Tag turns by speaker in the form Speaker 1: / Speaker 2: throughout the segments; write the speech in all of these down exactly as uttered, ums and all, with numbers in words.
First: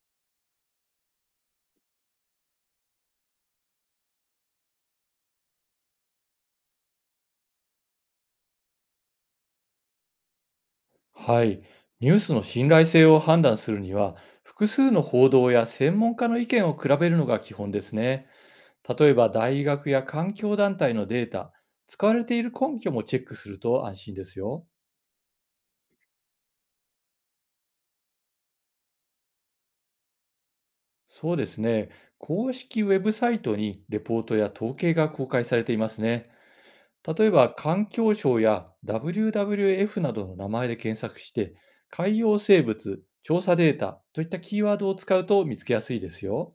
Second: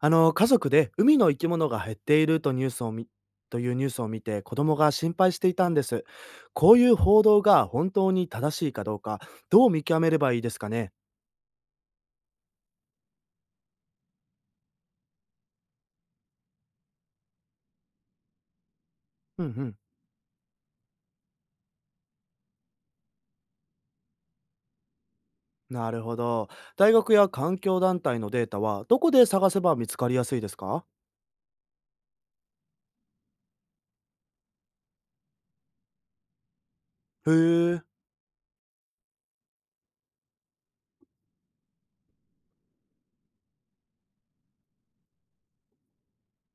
Speaker 1: あの家族で海の生き物が減っているとニュースを見というニュースを見て、子供が心配していたんです。こういう報道が本当に正しいかどうか、どう見極めればいいですかね。
Speaker 2: はい。ニュースの信頼性を判断するには、複数の報道や専門家の意見を比べるのが基本ですね。例えば、
Speaker 1: うんう
Speaker 2: 大
Speaker 1: ん。
Speaker 2: 学や環境団体のデータ、使われている根拠もチェックすると安心ですよ。
Speaker 1: なるほど。大学や環境団体のデータはどこで探せば見つかりやすいですか？
Speaker 2: そうですね。公式ウェブサイトにレポートや統計が公開されていますね。例
Speaker 1: へ
Speaker 2: えば、
Speaker 1: え。
Speaker 2: 環境省や ダブリューダブリューエフ などの名前で検索して、海洋生物、調査データといったキーワードを使うと見つけやすいですよ。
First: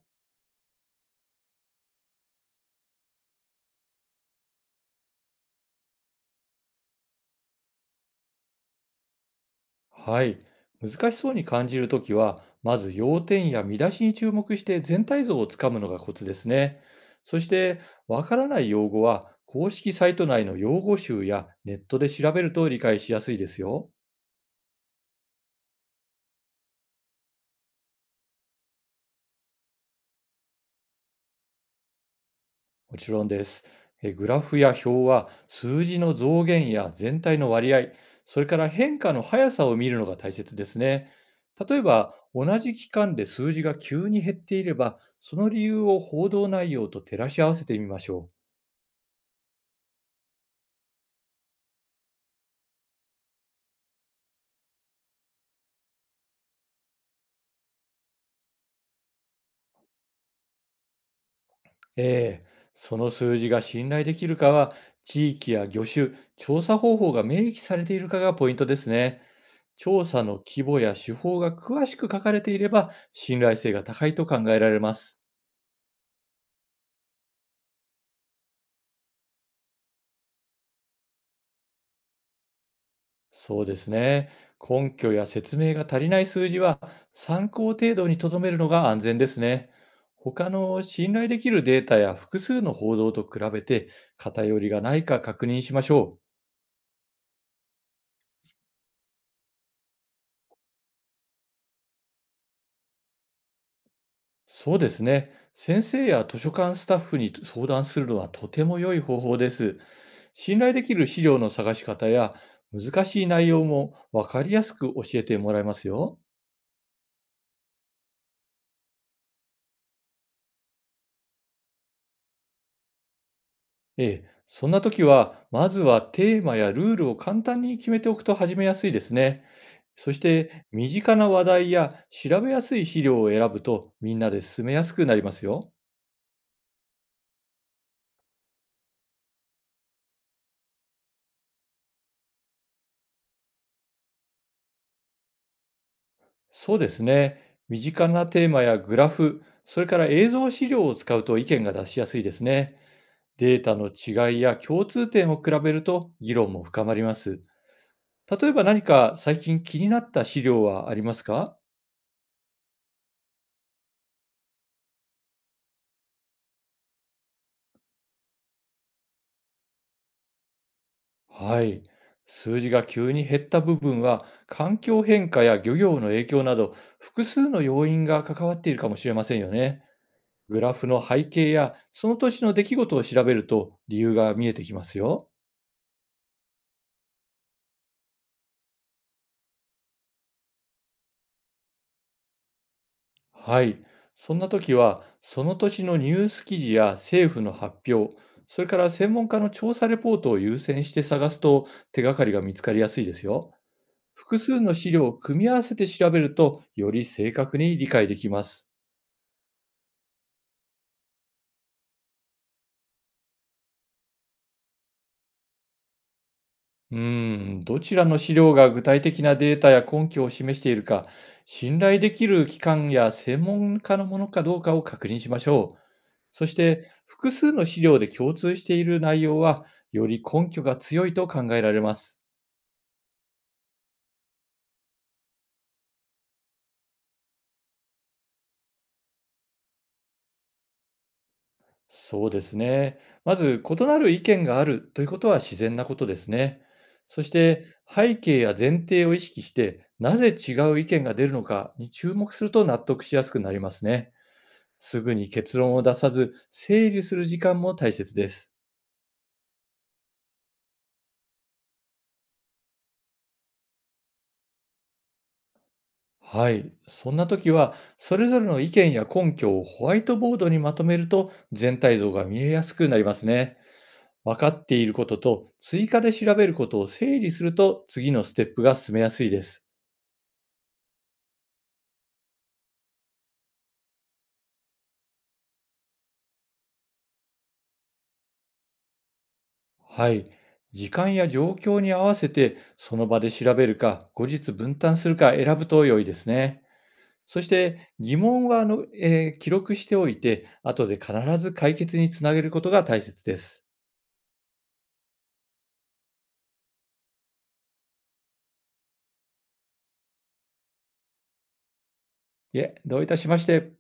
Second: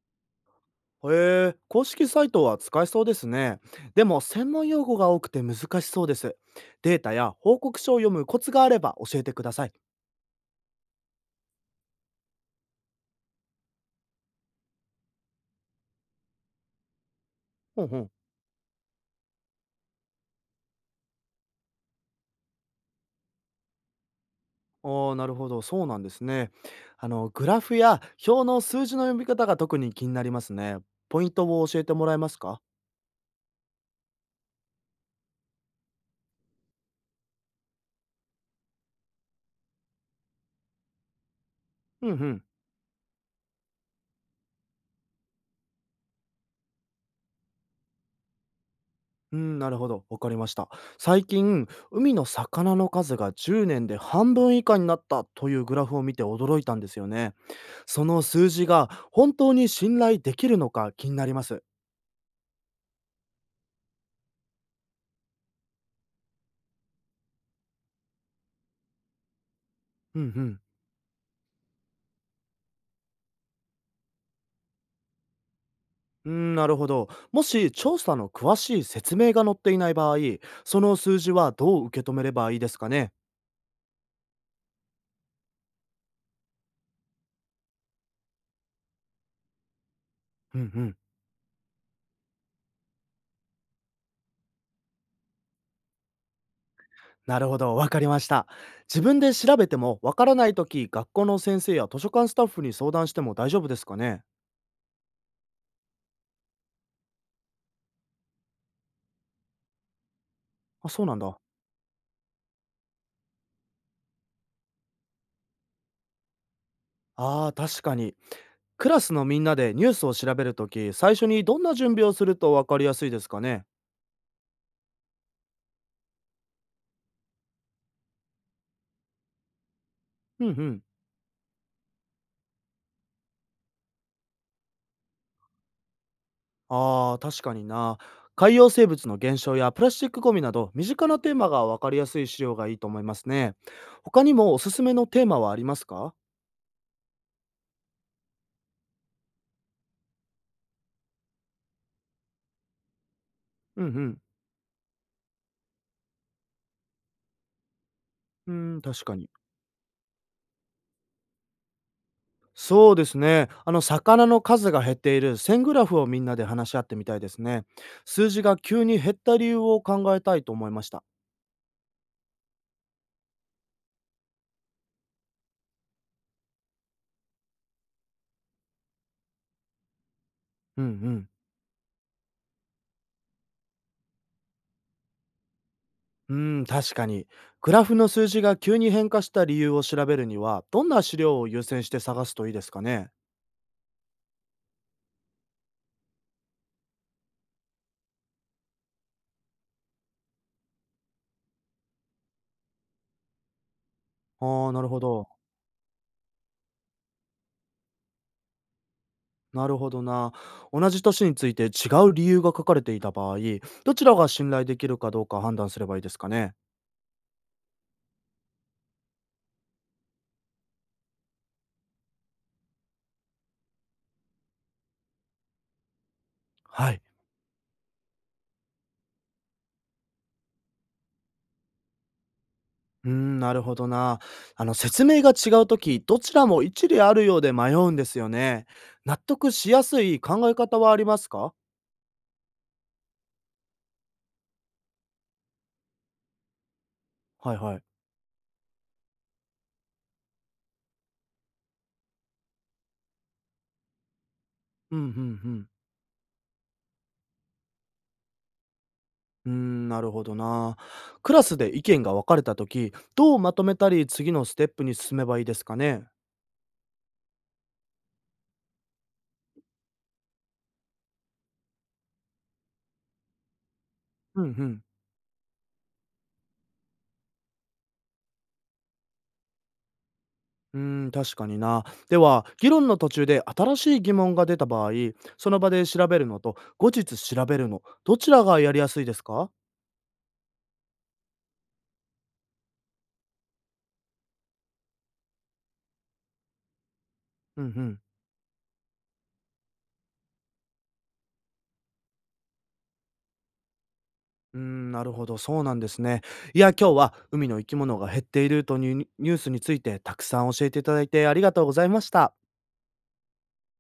Speaker 1: へえ。公式サイトは使えそうですね。でも専門用語が多くて難しそうです。データや報告書を読むコツがあれば教えてください。
Speaker 2: はい。難しそうに感じるときは、まず要点や見出しに注目して全体像をつかむのがコツですね。そして、
Speaker 1: ほうほう。
Speaker 2: わからない用語は、公式サイト内の用語集やネットで調べると理解しやすいですよ。
Speaker 1: おあ、なるほど、そうなんですね。あの、グラフや表の数字の読み方が特に気になりますね。ポイントを教えてもらえますか？
Speaker 2: もちろんです。えグラフや表は、数字の増減や全体の割合、それから変化の速さを見るのが大切ですね。例え
Speaker 1: うんう
Speaker 2: ば、
Speaker 1: ん。
Speaker 2: 同じ期間で数字が急に減っていれば、その理由を報道内容と照らし合わせてみましょう。
Speaker 1: うん、なるほど。わかりました。最近、海の魚の数がじゅうねんで半分以下になったというグラフを見て驚いたんですよね。その数字が本当に信頼できるのか気になります。
Speaker 2: ええ、その数字が信頼できるかは、地域や魚種、調査方法が明記されているかがポイントですね。調
Speaker 1: うん
Speaker 2: 査
Speaker 1: う
Speaker 2: の
Speaker 1: ん。
Speaker 2: 規模や手法が詳しく書かれていれば、信頼性が高いと考えられます。
Speaker 1: うん、なるほど。もし調査の詳しい説明が載っていない場合、その数字はどう受け止めればいいですかね？
Speaker 2: そうですね。根拠や説明が足りない数字は、参考程度にとどめるのが安全ですね。他
Speaker 1: うんう
Speaker 2: の
Speaker 1: ん。
Speaker 2: 信頼できるデータや複数の報道と比べて、偏りがないか確認しましょう。
Speaker 1: なるほど、わかりました。自分で調べてもわからないとき、学校の先生や図書館スタッフに相談しても大丈夫ですかね？
Speaker 2: そうですね。先生や図書館スタッフに相談するのはとても良い方法です。信頼で
Speaker 1: あ、
Speaker 2: き
Speaker 1: そう
Speaker 2: る
Speaker 1: なん
Speaker 2: 資
Speaker 1: だ。
Speaker 2: 料の探し方や難しい内容も分かりやすく教えてもらえますよ。
Speaker 1: ああ、確かに。クラスのみんなでニュースを調べるとき、最初にどんな準備をするとわかりやすいですかね？
Speaker 2: ええ、そんな時は、まずはテーマやルールを簡単に決めておくと始めやすいですね。そし
Speaker 1: うんう
Speaker 2: て、
Speaker 1: ん。
Speaker 2: 身近な話題や調べやすい資料を選ぶとみんなで進めやすくなりますよ。
Speaker 1: ああ、確かにな。海洋生物の減少やプラスチックゴミなど、身近なテーマがわかりやすい資料がいいと思いますね。他にもおすすめのテーマはありますか？
Speaker 2: そうですね。身近なテーマやグラフ、それから映像資料を使うと意見が出しやすいですね。データ
Speaker 1: うん
Speaker 2: の
Speaker 1: うん。
Speaker 2: 違いや共通点を比べると議論も深まります。例
Speaker 1: う
Speaker 2: えば
Speaker 1: ーん、
Speaker 2: 何
Speaker 1: 確
Speaker 2: か
Speaker 1: かに。
Speaker 2: 最近気になった資料はありますか？
Speaker 1: そうですね。あの、魚の数が減っている線グラフをみんなで話し合ってみたいですね。数字が急に減った理由を考えたいと思いました。
Speaker 2: はい。数字が急に減った部分は環境変化や漁業の影響など複数の要因が関わっているかもしれませんよね。グラ
Speaker 1: うん
Speaker 2: フ
Speaker 1: う
Speaker 2: の背
Speaker 1: ん。
Speaker 2: 景やその年の出来事を調べると理由が見えてきますよ。
Speaker 1: うん、確かに。グラフの数字が急に変化した理由を調べるには、どんな資料を優先して探すといいですかね。
Speaker 2: はい。そんな時は、その年のニュース記事や政府の発表、それから専門家の調査レポートを優先して探すと手がかりが見つかりやすいですよ。複数
Speaker 1: ああ、
Speaker 2: の
Speaker 1: なる
Speaker 2: 資
Speaker 1: ほ
Speaker 2: 料を
Speaker 1: ど。
Speaker 2: 組み合わせて調べると、より正確に理解できます。
Speaker 1: なるほどな。同じ年について違う理由が書かれていた場合、どちらが信頼できるかどうか判断すればいいですかね。
Speaker 2: うーん、どちらの資料が具体的なデータや根拠を示しているか、信頼できる機関や専門家のものかどうかを確認しましょう。そして、
Speaker 1: はい。
Speaker 2: 複数の資料で共通している内容は、より根拠が強いと考えられます。
Speaker 1: うーん、なるほどな。あの、説明が違うとき、どちらも一理あるようで迷うんですよね。納得しやすい考え方はありますか？
Speaker 2: そうですね。まず、異なる意見があるということは自然なことですね。そし
Speaker 1: はい
Speaker 2: て、
Speaker 1: はい。
Speaker 2: 背景や前提を意識して、なぜ違う意見が出るのかに注目すると納得しやすくなりますね。
Speaker 1: うん、
Speaker 2: す
Speaker 1: うん、う
Speaker 2: ぐに結
Speaker 1: ん。
Speaker 2: 論を出さず、整理する時間も大切です。
Speaker 1: うーん、なるほどな。クラスで意見が分かれたとき、どうまとめたり、次のステップに進めばいいですかね？
Speaker 2: はい。そんな時は、それぞれの意見や根拠をホワイトボードにまとめると、全体像が見えやすくなりますね。分
Speaker 1: うん、う
Speaker 2: かって
Speaker 1: ん。
Speaker 2: いることと、追加で調べることを整理すると、次のステップが進めやすいです。
Speaker 1: うーん、確かにな。では、議論の途中で新しい疑問が出た場合、その場で調べるのと、後日調べるの、どちらがやりやすいですか？
Speaker 2: はい。時間や状況に合わせて、その場で調べるか、後日分担するか選ぶと良いですね。そし
Speaker 1: うん、う
Speaker 2: て
Speaker 1: ん。
Speaker 2: 疑問はあの、えー記録しておいて、後で必ず解決につなげることが大切です。
Speaker 1: うーん、なるほど、そうなんですね。いや、今日は海の生き物が減っているというニュニュースについてたくさん教えていただいてありがとうございました。
Speaker 2: いえ、どういたしまして。